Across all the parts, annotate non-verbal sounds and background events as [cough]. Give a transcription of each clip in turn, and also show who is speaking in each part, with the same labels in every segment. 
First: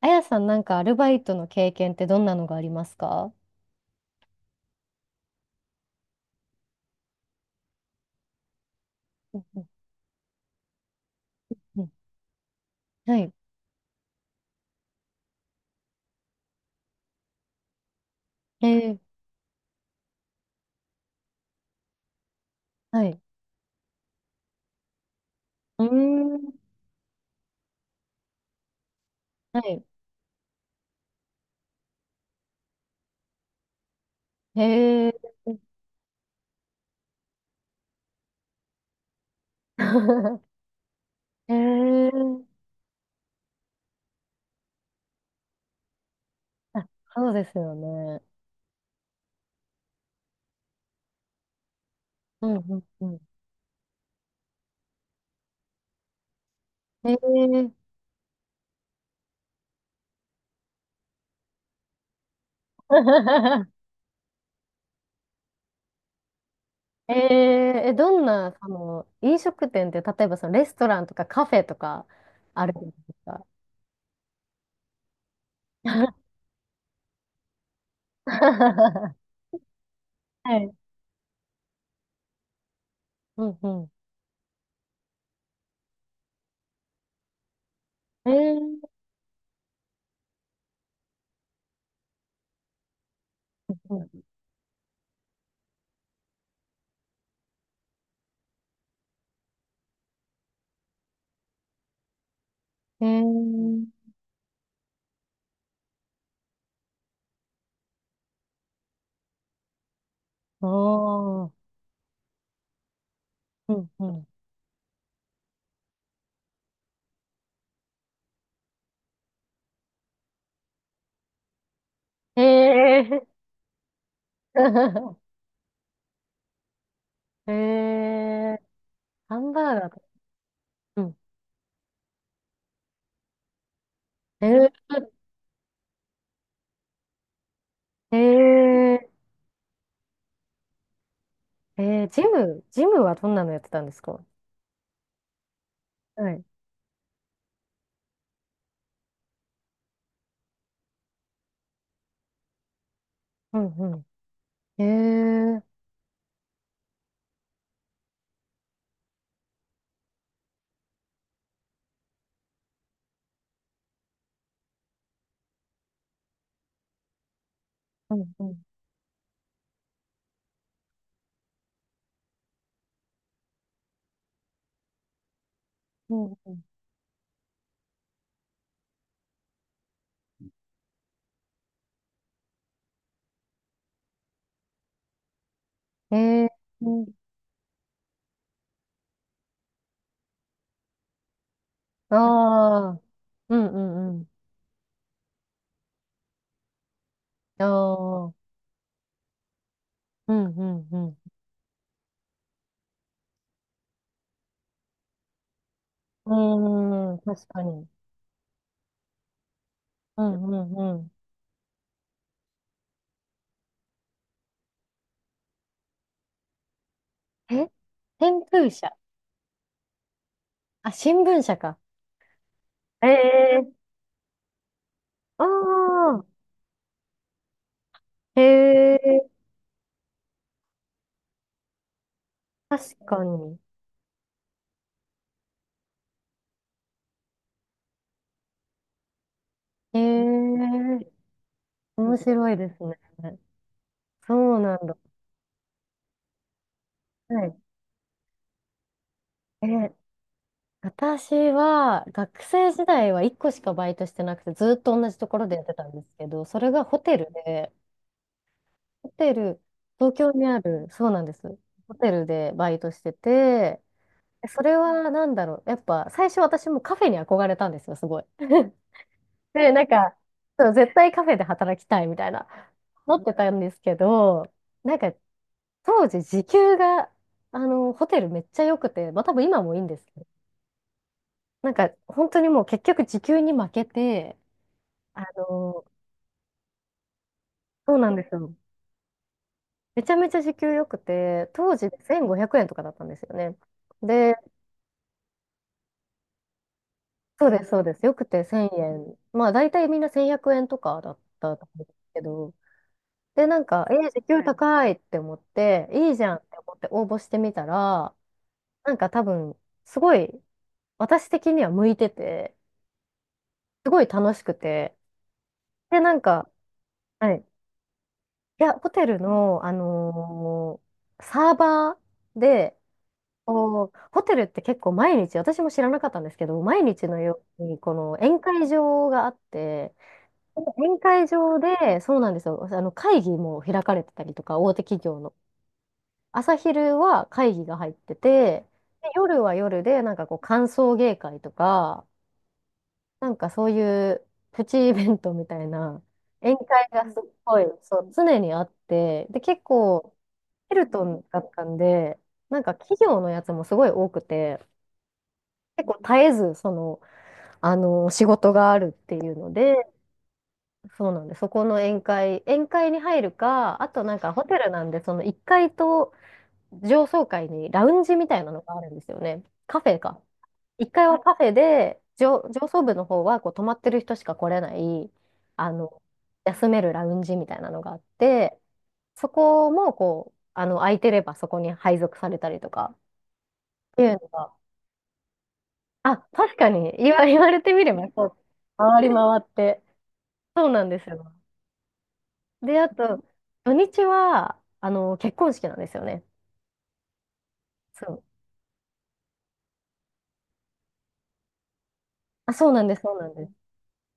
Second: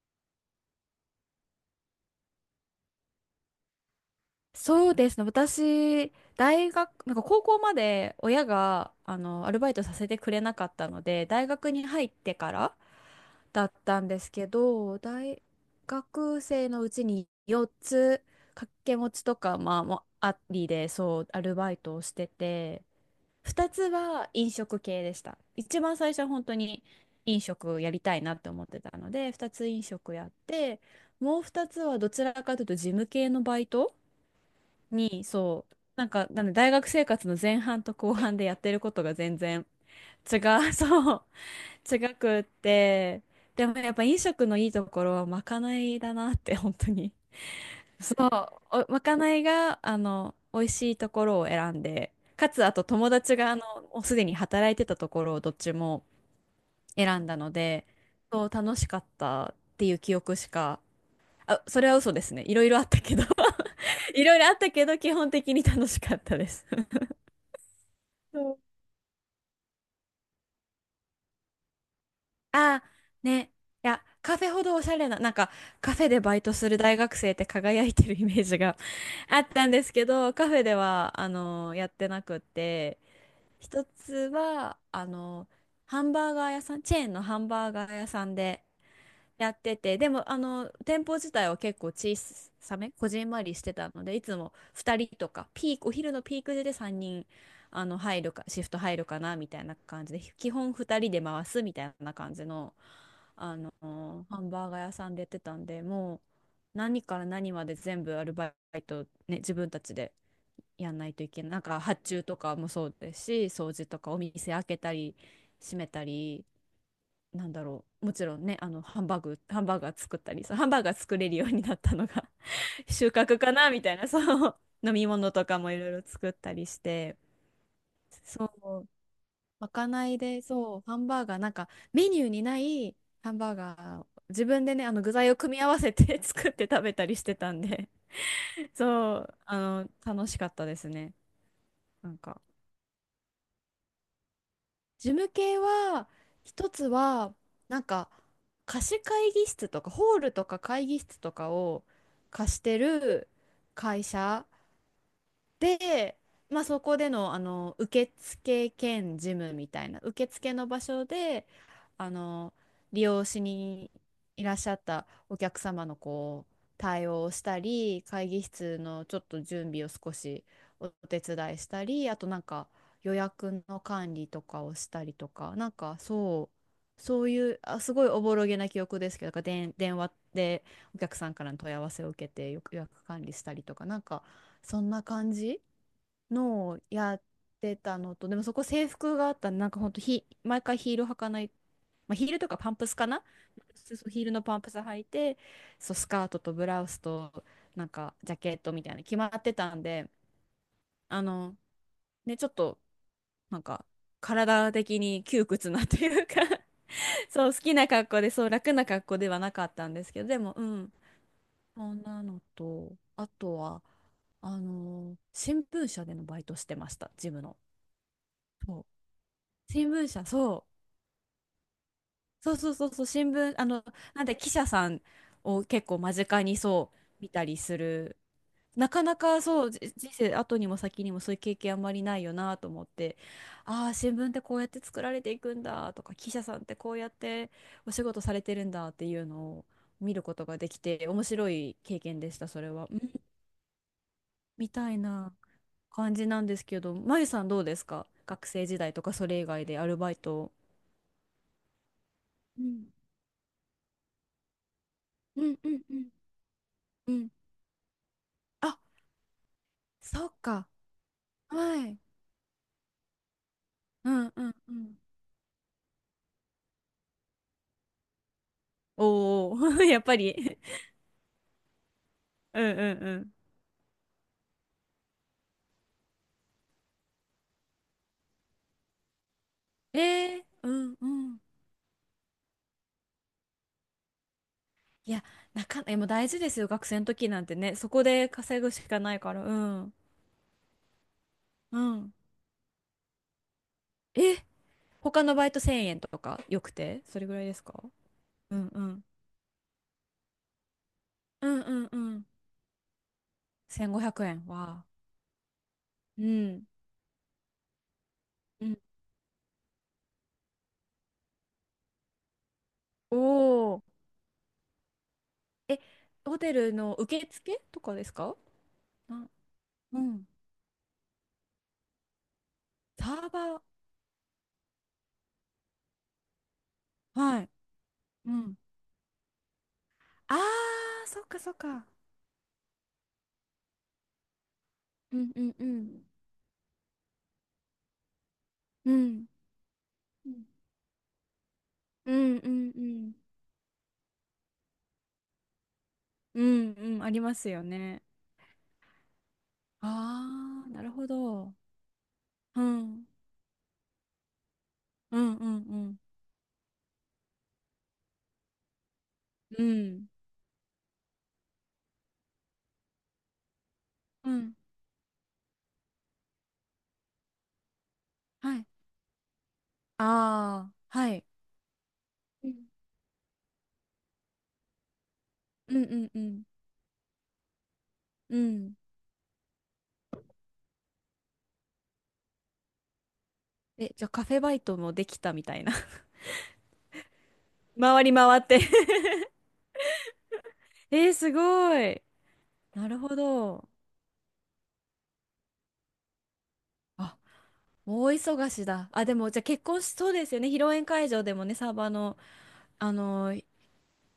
Speaker 1: あやさん、なんかアルバイトの経験ってどんなのがありますか？
Speaker 2: そうですね。私、大学、高校まで親が、
Speaker 1: うん
Speaker 2: アル
Speaker 1: う
Speaker 2: バイトさせてくれなかったので、大
Speaker 1: ん
Speaker 2: 学
Speaker 1: う
Speaker 2: に
Speaker 1: ん
Speaker 2: 入ってから
Speaker 1: はい。
Speaker 2: だったんですけど、大学生のうちに4つ
Speaker 1: え
Speaker 2: 掛け持
Speaker 1: ー、
Speaker 2: ちとか、もありで、アルバイトをしてて、
Speaker 1: はい。
Speaker 2: 2つは飲食系でした。一
Speaker 1: う
Speaker 2: 番最初は
Speaker 1: ー
Speaker 2: 本
Speaker 1: ん。
Speaker 2: 当に飲食やりたいなって思ってたので、2
Speaker 1: は
Speaker 2: つ飲
Speaker 1: い。
Speaker 2: 食やって、もう2つはどちらかというと事務系のバイト
Speaker 1: へ
Speaker 2: に、
Speaker 1: え。
Speaker 2: なんで大学生活の前半と後半でやってることが全然違
Speaker 1: [laughs]
Speaker 2: う、[laughs]
Speaker 1: へえ。
Speaker 2: 違くって、でもやっぱ飲食のいいところはまかないだなって、本
Speaker 1: あ、
Speaker 2: 当に。
Speaker 1: そうですよ
Speaker 2: そ
Speaker 1: ね。
Speaker 2: う、おまかないが、美味しいところを選んで、
Speaker 1: う
Speaker 2: か
Speaker 1: ん
Speaker 2: つ、あ
Speaker 1: う
Speaker 2: と
Speaker 1: んう
Speaker 2: 友
Speaker 1: ん。
Speaker 2: 達が、もうすでに働いてたところをどっちも
Speaker 1: へえ。
Speaker 2: 選んだので、そう、楽しかったっていう記憶しか、あ、それは嘘ですね。いろいろあったけど
Speaker 1: [laughs]
Speaker 2: [laughs] いろいろあったけど、基本的に楽しかったです。
Speaker 1: えー、どん
Speaker 2: そ
Speaker 1: な、
Speaker 2: う、
Speaker 1: その、飲食店って、例えばそのレストランとかカフェとかある
Speaker 2: あ
Speaker 1: んです
Speaker 2: ー、
Speaker 1: か？
Speaker 2: ね。いや、カフェほどおしゃれな、カフェでバイトする大学生って輝いてるイメージが [laughs] あったんですけど、
Speaker 1: [laughs]
Speaker 2: カフ
Speaker 1: は
Speaker 2: ェ
Speaker 1: い。
Speaker 2: では、やってなくって、
Speaker 1: うん
Speaker 2: 一
Speaker 1: う
Speaker 2: つは、ハンバーガー屋さん、チェーンのハンバーガー屋さ
Speaker 1: ん。
Speaker 2: んでやってて、でもあの店舗自体は結構小さめ、こじんまりして
Speaker 1: う
Speaker 2: たので、い
Speaker 1: ん
Speaker 2: つも2人とか、ピーク、お昼のピーク時で3人あの入るか、シフト入るかなみたいな感じで、基本2人で回すみたいな感じの、
Speaker 1: え
Speaker 2: あの
Speaker 1: ー、
Speaker 2: ハンバーガー屋さんでやってたんで、もう何から何まで全部アルバイト、ね、自分たちでやんないといけ
Speaker 1: お
Speaker 2: ない。
Speaker 1: ー。
Speaker 2: なんか発注とかもそうですし、掃
Speaker 1: う
Speaker 2: 除
Speaker 1: ん
Speaker 2: と
Speaker 1: う
Speaker 2: かお
Speaker 1: ん
Speaker 2: 店開けたり閉めたり、なんだろう。もちろんね、ハンバーガー作ったり、そうハンバーガー作れるようになったのが
Speaker 1: へ
Speaker 2: [laughs] 収穫
Speaker 1: え。
Speaker 2: かなみたいな、そう、飲み
Speaker 1: [laughs]
Speaker 2: 物とかもいろいろ作ったりして、
Speaker 1: へ
Speaker 2: そ
Speaker 1: え。
Speaker 2: う、
Speaker 1: ハンバ
Speaker 2: ま
Speaker 1: ーガ
Speaker 2: か
Speaker 1: ーと。
Speaker 2: ないで、そう、ハ
Speaker 1: う
Speaker 2: ン
Speaker 1: ん。
Speaker 2: バーガー、なんかメニューにないハンバーガーを自
Speaker 1: へ
Speaker 2: 分でね、
Speaker 1: え。
Speaker 2: あの具材を組み合わせて [laughs] 作って食べたりしてたんで、
Speaker 1: へえ。
Speaker 2: そう、あの、楽しかったですね。なん
Speaker 1: ジ
Speaker 2: か。
Speaker 1: ム、ジムはどんなのやってたんですか？
Speaker 2: 事務系は、
Speaker 1: はい。
Speaker 2: 一つは、なんか、貸し会議室とか、ホールとか会議室とかを貸してる
Speaker 1: うん
Speaker 2: 会
Speaker 1: う
Speaker 2: 社
Speaker 1: ん。へえ。
Speaker 2: で、まあ、そこでの、あの受付兼事務みたいな受付の場所であの利用しにいらっしゃったお客様のこう対応をしたり、
Speaker 1: う
Speaker 2: 会
Speaker 1: ん
Speaker 2: 議
Speaker 1: うん。
Speaker 2: 室のちょっと準備を少しお手伝いしたり、あとなんか予約の管理とかをしたりとか、なんか
Speaker 1: うんう
Speaker 2: そ
Speaker 1: ん。
Speaker 2: うそういうあすごいおぼろげな記憶ですけど、なんか電話でお客さんからの問い合わせを受けて予約管理したりとか、なんかそんな感じ
Speaker 1: へえ。
Speaker 2: のを
Speaker 1: うん。
Speaker 2: やってたのと、でもそこ制服があったんで、なんかほんとヒ、毎回ヒール履かない、ま
Speaker 1: あ
Speaker 2: あ、ヒールとかパンプス
Speaker 1: あ。
Speaker 2: かな、
Speaker 1: うんう
Speaker 2: そ
Speaker 1: ん
Speaker 2: う
Speaker 1: う
Speaker 2: ヒー
Speaker 1: ん。
Speaker 2: ルのパンプス履いて、そう、スカートとブラウスと、
Speaker 1: あ
Speaker 2: なんかジャ
Speaker 1: あ。
Speaker 2: ケットみたいな決まってたんで、
Speaker 1: うんうんうん。
Speaker 2: あの、ね、ちょっと、なんか、体的に窮屈なという
Speaker 1: う
Speaker 2: か
Speaker 1: ーん、
Speaker 2: [laughs]
Speaker 1: 確
Speaker 2: そう、好
Speaker 1: か
Speaker 2: きな
Speaker 1: に。
Speaker 2: 格好で、そう、楽な格好ではなかったんですけ
Speaker 1: う
Speaker 2: ど、で
Speaker 1: ん
Speaker 2: も、
Speaker 1: う
Speaker 2: う
Speaker 1: ん
Speaker 2: ん、
Speaker 1: うん。
Speaker 2: そんなのと、あとは、あの新聞社でのバイトしてました、ジムの。
Speaker 1: え天空
Speaker 2: そう、
Speaker 1: 社。
Speaker 2: 新聞社、そう。
Speaker 1: あ、新聞社か。
Speaker 2: そう、
Speaker 1: え
Speaker 2: 新聞、
Speaker 1: え、
Speaker 2: なんで記者さん
Speaker 1: あ
Speaker 2: を結構間
Speaker 1: あ、
Speaker 2: 近にそう見たりする。
Speaker 1: へ
Speaker 2: なかな
Speaker 1: え、
Speaker 2: かそう、じ人生後にも先にもそういう経験あんまりないよなと思っ
Speaker 1: 確
Speaker 2: て、
Speaker 1: かに。
Speaker 2: ああー、新聞ってこうやって作られていくんだとか、記者さんってこうやってお仕事されてるんだっていうのを見ることがで
Speaker 1: え
Speaker 2: き
Speaker 1: え、
Speaker 2: て、面白い経
Speaker 1: 面
Speaker 2: 験でした、
Speaker 1: 白い
Speaker 2: そ
Speaker 1: で
Speaker 2: れ
Speaker 1: す
Speaker 2: は。う
Speaker 1: ね。
Speaker 2: ん、
Speaker 1: そう
Speaker 2: み
Speaker 1: なん
Speaker 2: た
Speaker 1: だ。
Speaker 2: いな感じなんですけど、まゆさ
Speaker 1: は
Speaker 2: ん
Speaker 1: い。
Speaker 2: どうですか、学生時代とかそれ以外でア
Speaker 1: え、
Speaker 2: ルバイトを。
Speaker 1: 私は学
Speaker 2: う
Speaker 1: 生
Speaker 2: ん
Speaker 1: 時代は1個しかバイトしてなくて、ずっと同じとこ
Speaker 2: う
Speaker 1: ろで
Speaker 2: ん
Speaker 1: やっ
Speaker 2: う
Speaker 1: て
Speaker 2: ん
Speaker 1: たん
Speaker 2: う
Speaker 1: で
Speaker 2: ん
Speaker 1: すけど、それがホ
Speaker 2: う
Speaker 1: テ
Speaker 2: ん
Speaker 1: ルで、
Speaker 2: あ、
Speaker 1: ホテル、東
Speaker 2: そ
Speaker 1: 京
Speaker 2: っ
Speaker 1: にあ
Speaker 2: か。
Speaker 1: る、そうなんです。
Speaker 2: は
Speaker 1: ホ
Speaker 2: い。
Speaker 1: テルでバイトしてて、
Speaker 2: うんうん
Speaker 1: そ
Speaker 2: う
Speaker 1: れ
Speaker 2: ん。
Speaker 1: はなんだろう。やっぱ最初私もカフェに憧れたんですよ、すごい。[laughs]
Speaker 2: おお、
Speaker 1: で、な
Speaker 2: [laughs]
Speaker 1: ん
Speaker 2: やっ
Speaker 1: か、
Speaker 2: ぱり。
Speaker 1: そう、
Speaker 2: [laughs]
Speaker 1: 絶対カフェで働きたいみたいな、
Speaker 2: うんうんう
Speaker 1: 思っ
Speaker 2: ん。
Speaker 1: てたんですけど、なんか当時時給が、ホテルめっちゃ良くて、まあ多分今もいいんで
Speaker 2: え
Speaker 1: すけど、
Speaker 2: ー、うんうん。
Speaker 1: なんか本当にもう結局時給に負けて、
Speaker 2: い
Speaker 1: あ
Speaker 2: や、なか、
Speaker 1: の、
Speaker 2: え、もう大事ですよ。学生の時なんてね。そ
Speaker 1: そう
Speaker 2: こ
Speaker 1: なんで
Speaker 2: で
Speaker 1: すよ。
Speaker 2: 稼ぐしかないから。うん。
Speaker 1: めちゃめちゃ時給良くて、当
Speaker 2: う
Speaker 1: 時で
Speaker 2: ん。
Speaker 1: 1500円とかだったんですよね。で、
Speaker 2: え、他のバイト1000円とかよくてそれぐらい
Speaker 1: そう
Speaker 2: で
Speaker 1: で
Speaker 2: す
Speaker 1: す、そ
Speaker 2: か？
Speaker 1: うです。よくて
Speaker 2: うん
Speaker 1: 1000
Speaker 2: うん。
Speaker 1: 円。まあ大体みんな1100円とかだっ
Speaker 2: う
Speaker 1: た
Speaker 2: ん
Speaker 1: と
Speaker 2: う
Speaker 1: 思うん
Speaker 2: ん
Speaker 1: です
Speaker 2: う
Speaker 1: け
Speaker 2: ん。
Speaker 1: ど、で、なんか、
Speaker 2: 1500
Speaker 1: 時給
Speaker 2: 円は。
Speaker 1: 高いって思って、いいじ
Speaker 2: う
Speaker 1: ゃんって
Speaker 2: ん。
Speaker 1: 思って応募してみたら、
Speaker 2: うん。
Speaker 1: なんか多分、すごい、私的には向いてて、
Speaker 2: おお。
Speaker 1: すごい楽しくて、
Speaker 2: え、
Speaker 1: で、なん
Speaker 2: ホ
Speaker 1: か、
Speaker 2: テルの受
Speaker 1: はい。
Speaker 2: 付とかですか？
Speaker 1: いや、ホテル
Speaker 2: な、
Speaker 1: の、
Speaker 2: うん。
Speaker 1: サーバーで、
Speaker 2: サーバー。
Speaker 1: こうホテルって結構毎日、私も知らなかったんですけど、毎日の
Speaker 2: は
Speaker 1: よ
Speaker 2: い。
Speaker 1: うに、この
Speaker 2: う
Speaker 1: 宴
Speaker 2: ん、
Speaker 1: 会場があって、
Speaker 2: あ
Speaker 1: 宴
Speaker 2: あ、そっ
Speaker 1: 会
Speaker 2: かそっ
Speaker 1: 場
Speaker 2: か。
Speaker 1: で、そうなんですよ、あの会議も開かれてたりとか、大手企
Speaker 2: う
Speaker 1: 業
Speaker 2: ん
Speaker 1: の。
Speaker 2: うんうん。
Speaker 1: 朝昼は会議が入ってて、
Speaker 2: う
Speaker 1: で
Speaker 2: ん。
Speaker 1: 夜は夜で、なんか
Speaker 2: う
Speaker 1: こう、歓送迎会とか、
Speaker 2: んうんうん。
Speaker 1: なんかそういうプチイベントみたいな
Speaker 2: う
Speaker 1: 宴
Speaker 2: ん
Speaker 1: 会
Speaker 2: うん、
Speaker 1: が
Speaker 2: あ
Speaker 1: す
Speaker 2: り
Speaker 1: っ
Speaker 2: ます
Speaker 1: ご
Speaker 2: よ
Speaker 1: い、そ
Speaker 2: ね。
Speaker 1: う、常にあって、で、結構
Speaker 2: ああ、
Speaker 1: ヘ
Speaker 2: な
Speaker 1: ル
Speaker 2: る
Speaker 1: ト
Speaker 2: ほ
Speaker 1: ンだっ
Speaker 2: ど。
Speaker 1: たんで、
Speaker 2: う
Speaker 1: なんか企
Speaker 2: ん。
Speaker 1: 業のやつもすごい多くて、
Speaker 2: うんうんう
Speaker 1: 結構
Speaker 2: ん。
Speaker 1: 絶えず、その、仕事があるっていうの
Speaker 2: う
Speaker 1: で、
Speaker 2: ん。
Speaker 1: そうなんで、そこの宴会に入るか、あとなん
Speaker 2: う
Speaker 1: かホ
Speaker 2: ん。
Speaker 1: テルなんで、その1階と上層階にラウンジみたいな
Speaker 2: は
Speaker 1: の
Speaker 2: い。
Speaker 1: があるんですよね。カフェか。
Speaker 2: あ
Speaker 1: 一
Speaker 2: あ、
Speaker 1: 階
Speaker 2: は
Speaker 1: は
Speaker 2: い。
Speaker 1: カフェで、上、
Speaker 2: うん
Speaker 1: 上層部の方はこう泊まってる人しか来れない、あ
Speaker 2: うんう
Speaker 1: の、
Speaker 2: んうん。
Speaker 1: 休めるラウンジみたいなのがあっ
Speaker 2: う
Speaker 1: て、
Speaker 2: ん。
Speaker 1: そこもこう、空いてればそこに配属されたりとか
Speaker 2: え、
Speaker 1: って
Speaker 2: じゃ
Speaker 1: い
Speaker 2: あ
Speaker 1: う
Speaker 2: カ
Speaker 1: の
Speaker 2: フェバ
Speaker 1: が、
Speaker 2: イトもできたみたいな。[laughs]
Speaker 1: あ、確かに言われてみれ
Speaker 2: 回
Speaker 1: ば
Speaker 2: り
Speaker 1: そう、
Speaker 2: 回って。
Speaker 1: 回り回って。そうなん
Speaker 2: [laughs]
Speaker 1: です
Speaker 2: えー、す
Speaker 1: よ。
Speaker 2: ごい。
Speaker 1: で、あ
Speaker 2: なるほ
Speaker 1: と、
Speaker 2: ど。
Speaker 1: 土日は、結婚式なんですよね。
Speaker 2: あ、大
Speaker 1: そう。
Speaker 2: 忙しだ。あ、でも、じゃあ結婚しそうですよね。披露宴会場でもね、サーバーの、
Speaker 1: あ、そうなん
Speaker 2: あ
Speaker 1: です、そうな
Speaker 2: の
Speaker 1: ん
Speaker 2: ー
Speaker 1: です。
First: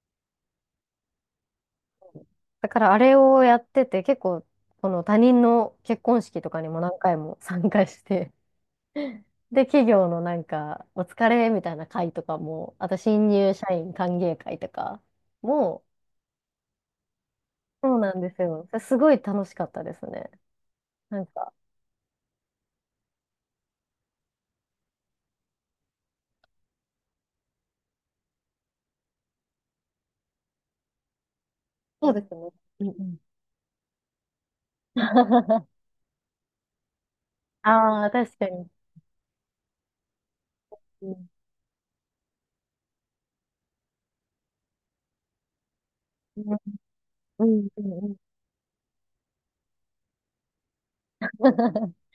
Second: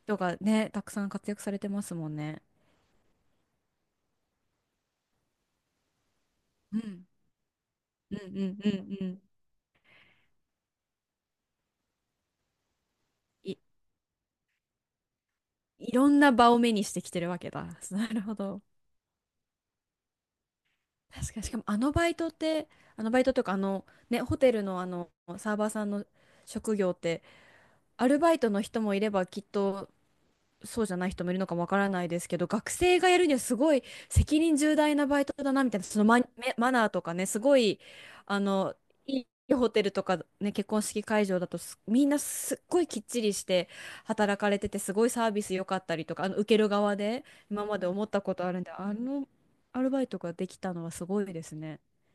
Speaker 2: 人がね、たくさん活躍されてますもんね。
Speaker 1: だからあれをやってて、結構、この他人の結婚式とかに
Speaker 2: う
Speaker 1: も何
Speaker 2: ん。
Speaker 1: 回も参加し
Speaker 2: うん
Speaker 1: て、
Speaker 2: うんうんうん。
Speaker 1: [laughs] で、企業のなんか、お疲れみたいな会とかも、あと新入
Speaker 2: い、
Speaker 1: 社員歓迎会とかも、
Speaker 2: いろんな場を目にしてきてるわけだ。[laughs]
Speaker 1: そう
Speaker 2: な
Speaker 1: な
Speaker 2: る
Speaker 1: んで
Speaker 2: ほ
Speaker 1: す
Speaker 2: ど。
Speaker 1: よ。すごい楽しかったですね。なん
Speaker 2: 確かに、し
Speaker 1: か、
Speaker 2: かもあのバイトって、あのバイトというか、あの、ね、ホテルのあの、サーバーさんの職業って、アルバイトの人もいれば、きっとそうじゃない人もいるのかもわからな
Speaker 1: そ
Speaker 2: い
Speaker 1: う
Speaker 2: で
Speaker 1: で
Speaker 2: す
Speaker 1: す
Speaker 2: けど、
Speaker 1: ね。
Speaker 2: 学
Speaker 1: うんう
Speaker 2: 生が
Speaker 1: ん。
Speaker 2: やるにはすごい責任重大なバイトだな
Speaker 1: [laughs]
Speaker 2: みたいな、そのマ、マナーとかね、すごい、
Speaker 1: ああ、確
Speaker 2: あ
Speaker 1: かに。
Speaker 2: の、いいホテルとかね、結婚式
Speaker 1: う
Speaker 2: 会
Speaker 1: ん
Speaker 2: 場だとすみんなすっごいきっちりして働かれてて、すごいサービス良かったりとか、あの、
Speaker 1: う
Speaker 2: 受
Speaker 1: ん
Speaker 2: ける側で
Speaker 1: うん
Speaker 2: 今ま
Speaker 1: う
Speaker 2: で
Speaker 1: ん
Speaker 2: 思っ
Speaker 1: うん
Speaker 2: たことあるんで、あのアルバイトができたのはすごいですね。
Speaker 1: [laughs]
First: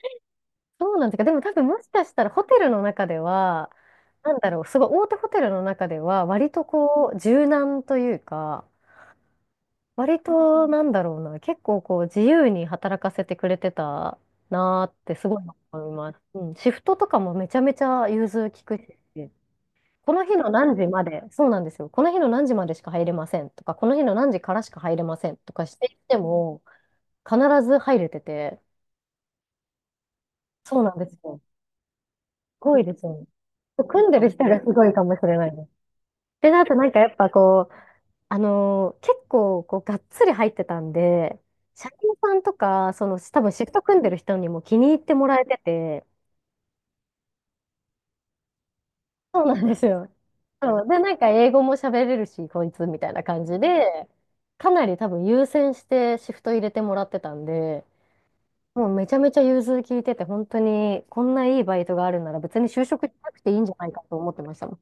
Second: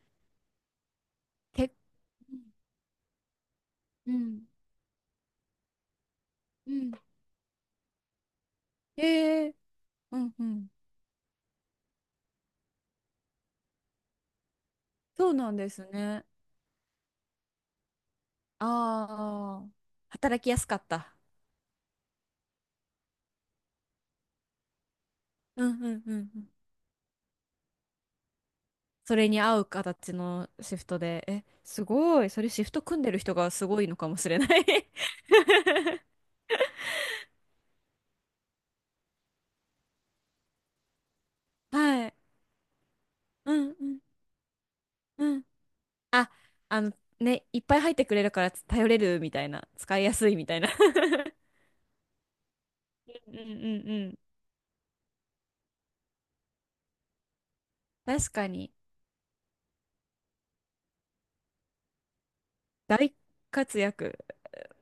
Speaker 1: そうなんですか。でも多分
Speaker 2: け、
Speaker 1: もしかしたらホテルの中では、
Speaker 2: う
Speaker 1: なん
Speaker 2: ん、
Speaker 1: だろう、すごい大手ホテルの中では、割と
Speaker 2: うん、
Speaker 1: こう、柔軟というか、
Speaker 2: ええ、う
Speaker 1: 割
Speaker 2: ん、う
Speaker 1: と
Speaker 2: ん。
Speaker 1: なんだろうな、結構こう、自由に働かせてくれてたなーってす
Speaker 2: そう
Speaker 1: ごい
Speaker 2: なんです
Speaker 1: 思います。
Speaker 2: ね。
Speaker 1: うん、シフトとかもめちゃめちゃ融通きくし、
Speaker 2: ああ、
Speaker 1: この日
Speaker 2: 働
Speaker 1: の
Speaker 2: きやす
Speaker 1: 何
Speaker 2: かっ
Speaker 1: 時ま
Speaker 2: た。
Speaker 1: で、そうなんですよ。この日の何時までしか入れませんとか、この日の何時からしか入れませんと
Speaker 2: う
Speaker 1: かし
Speaker 2: ん
Speaker 1: て
Speaker 2: う
Speaker 1: いっ
Speaker 2: んう
Speaker 1: て
Speaker 2: んうん。
Speaker 1: も、必ず入れてて、
Speaker 2: それに合う形のシ
Speaker 1: そう
Speaker 2: フ
Speaker 1: なん
Speaker 2: ト
Speaker 1: です
Speaker 2: で、
Speaker 1: よ。
Speaker 2: え、すごい。それシフ
Speaker 1: ご
Speaker 2: ト
Speaker 1: いで
Speaker 2: 組ん
Speaker 1: す
Speaker 2: で
Speaker 1: よ
Speaker 2: る
Speaker 1: ね。
Speaker 2: 人がすごいのか
Speaker 1: 組ん
Speaker 2: も
Speaker 1: で
Speaker 2: し
Speaker 1: る
Speaker 2: れ
Speaker 1: 人
Speaker 2: な
Speaker 1: がす
Speaker 2: い。
Speaker 1: ごいかもしれないです。で、あとなんかやっぱこう、結構こうがっつり入ってたんで、
Speaker 2: [laughs]
Speaker 1: 社員
Speaker 2: はい。
Speaker 1: さんとか、その多
Speaker 2: う
Speaker 1: 分シ
Speaker 2: ん
Speaker 1: フト
Speaker 2: うん
Speaker 1: 組んでる人にも気に入っても
Speaker 2: う
Speaker 1: ら
Speaker 2: ん。
Speaker 1: えてて、
Speaker 2: あ、あのね、いっぱい入ってくれるから頼れるみた
Speaker 1: そう
Speaker 2: い
Speaker 1: なん
Speaker 2: な、
Speaker 1: です
Speaker 2: 使い
Speaker 1: よ。
Speaker 2: やすいみたいな。
Speaker 1: そう。で、なんか
Speaker 2: [laughs]
Speaker 1: 英語も喋れるし、こいつみたいな
Speaker 2: うんうん
Speaker 1: 感じ
Speaker 2: う
Speaker 1: で、
Speaker 2: ん。
Speaker 1: かなり多分優先してシフト入れてもらってたんで、
Speaker 2: 確かに。
Speaker 1: もうめちゃめちゃ融通聞いてて、本当にこんないいバイトがあるなら別に就職
Speaker 2: 大
Speaker 1: しなくていいんじゃ
Speaker 2: 活
Speaker 1: ないかと思っ
Speaker 2: 躍。
Speaker 1: てましたもん。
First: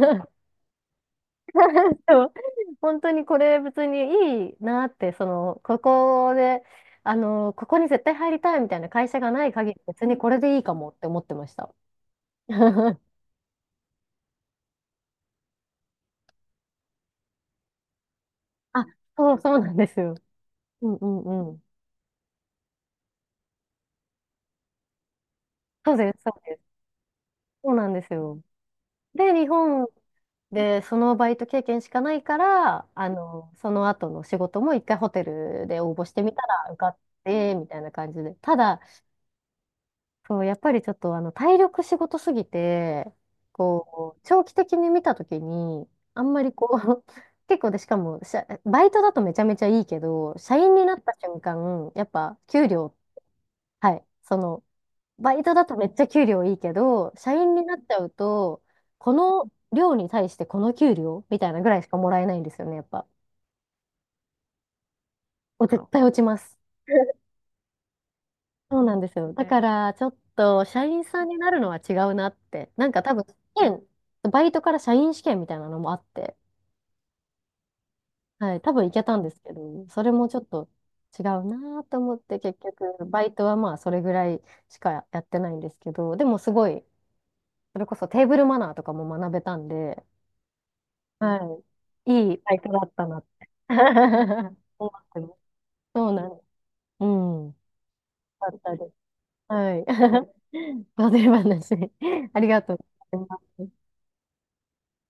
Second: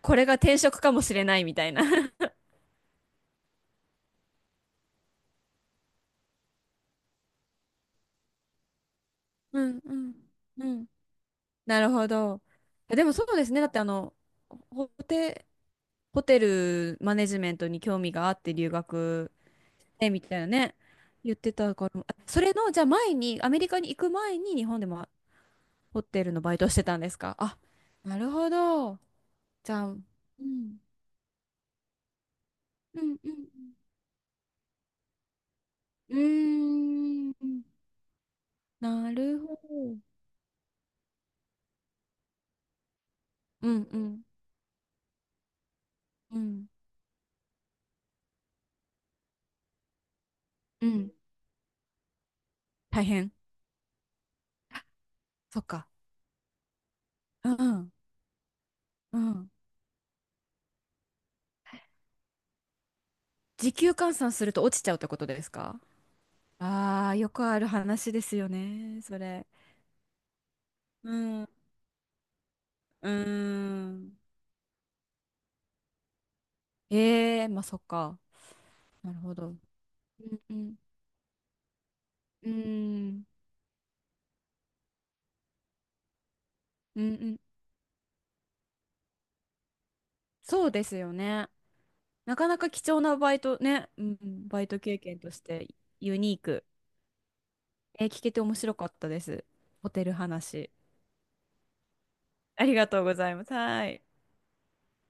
Speaker 2: これが 転職かもしれないみたいな。
Speaker 1: でも、
Speaker 2: [laughs]
Speaker 1: [laughs] 本当にこれ別にいいなって、その、ここで、ここに絶対入りたいみたいな会社がない
Speaker 2: う
Speaker 1: 限
Speaker 2: ん
Speaker 1: り、
Speaker 2: う
Speaker 1: 別
Speaker 2: ん
Speaker 1: にこれでいい
Speaker 2: う
Speaker 1: か
Speaker 2: ん、
Speaker 1: もって思ってました。
Speaker 2: なるほど。え、
Speaker 1: [laughs]
Speaker 2: でもそうですね。だってあの、ホテ、ホテルマネジメントに興味があって留
Speaker 1: あ、
Speaker 2: 学
Speaker 1: そう、そうなんです
Speaker 2: ね、
Speaker 1: よ。
Speaker 2: みたいなね、
Speaker 1: うんう
Speaker 2: 言っ
Speaker 1: んう
Speaker 2: て
Speaker 1: ん。
Speaker 2: たから、あそれの、じゃあ前に、アメリカに行く前に日本でも
Speaker 1: そう
Speaker 2: ホ
Speaker 1: です、
Speaker 2: テ
Speaker 1: そ
Speaker 2: ル
Speaker 1: う
Speaker 2: のバ
Speaker 1: で
Speaker 2: イト
Speaker 1: す。
Speaker 2: してたんですかあ、
Speaker 1: そうなんです
Speaker 2: なる
Speaker 1: よ。
Speaker 2: ほど。
Speaker 1: で、日
Speaker 2: じゃ
Speaker 1: 本
Speaker 2: あ、うん、
Speaker 1: でそのバイト経験しかないから、
Speaker 2: うんうん
Speaker 1: その後の仕事も一回ホテルで応募し
Speaker 2: う
Speaker 1: てみたら受かっ
Speaker 2: ん。うー
Speaker 1: て、
Speaker 2: ん、
Speaker 1: みたいな感じで。ただ、
Speaker 2: なるほど。
Speaker 1: そう、やっぱりちょっと体力仕事すぎて、
Speaker 2: うんう
Speaker 1: こう、
Speaker 2: ん
Speaker 1: 長期的に見たときに、あん
Speaker 2: う
Speaker 1: まりこ
Speaker 2: ん
Speaker 1: う、[laughs] 結構で、しかも、社バイトだとめちゃめちゃいいけど、社員に
Speaker 2: う
Speaker 1: なった
Speaker 2: ん。
Speaker 1: 瞬間、やっぱ給料、
Speaker 2: 大変。
Speaker 1: はい、その、
Speaker 2: あ、
Speaker 1: バイト
Speaker 2: そ
Speaker 1: だ
Speaker 2: っ
Speaker 1: とめ
Speaker 2: か。
Speaker 1: っちゃ給料いいけど、社
Speaker 2: う
Speaker 1: 員
Speaker 2: ん
Speaker 1: に
Speaker 2: う
Speaker 1: なっち
Speaker 2: ん
Speaker 1: ゃうと、こ
Speaker 2: うん。
Speaker 1: の量に対してこの給料みたいなぐらいしかもらえないんですよね、やっぱ。
Speaker 2: 時給換算すると落ちちゃうってことですか？
Speaker 1: 絶対落ちます。
Speaker 2: ああー、よくある話ですよ
Speaker 1: そうな
Speaker 2: ね、
Speaker 1: んで
Speaker 2: そ
Speaker 1: すよ。だ
Speaker 2: れ。
Speaker 1: ね。から、ちょっと、社員
Speaker 2: う
Speaker 1: さんに
Speaker 2: ん。う
Speaker 1: なるのは違うなって。なんか
Speaker 2: ー
Speaker 1: 多分、試験、
Speaker 2: ん。
Speaker 1: バイトから社員試験みたいなのもあって、
Speaker 2: ええまあそっか。
Speaker 1: はい、多分行け
Speaker 2: な
Speaker 1: た
Speaker 2: る
Speaker 1: んで
Speaker 2: ほ
Speaker 1: すけ
Speaker 2: ど。
Speaker 1: ど、それもちょっ
Speaker 2: う
Speaker 1: と
Speaker 2: ん
Speaker 1: 違うなと思って、
Speaker 2: うん、う
Speaker 1: 結局、バ
Speaker 2: ん、
Speaker 1: イトはまあ、それぐらいしかやってないんですけど、でもすごい、
Speaker 2: うんうん、
Speaker 1: それこそテーブルマナーとかも学べたんで、
Speaker 2: そうですよね。
Speaker 1: はい、い
Speaker 2: な
Speaker 1: い
Speaker 2: か
Speaker 1: バ
Speaker 2: な
Speaker 1: イ
Speaker 2: か
Speaker 1: トだ
Speaker 2: 貴
Speaker 1: っ
Speaker 2: 重
Speaker 1: た
Speaker 2: な
Speaker 1: なって
Speaker 2: バイトね、うん、
Speaker 1: [laughs]
Speaker 2: バイト
Speaker 1: 思
Speaker 2: 経
Speaker 1: っ
Speaker 2: 験
Speaker 1: てま
Speaker 2: と
Speaker 1: す。
Speaker 2: して
Speaker 1: そう
Speaker 2: ユ
Speaker 1: なん
Speaker 2: ニー
Speaker 1: です。
Speaker 2: ク。
Speaker 1: うん。
Speaker 2: えー聞けて
Speaker 1: だ
Speaker 2: 面
Speaker 1: っ
Speaker 2: 白
Speaker 1: たり
Speaker 2: かったです。
Speaker 1: はい。
Speaker 2: ホテル話。
Speaker 1: [laughs] 忘れ話。ありが
Speaker 2: あ
Speaker 1: と
Speaker 2: り
Speaker 1: う
Speaker 2: がとうご
Speaker 1: ござい
Speaker 2: ざい
Speaker 1: ま
Speaker 2: ます。は
Speaker 1: す。
Speaker 2: い。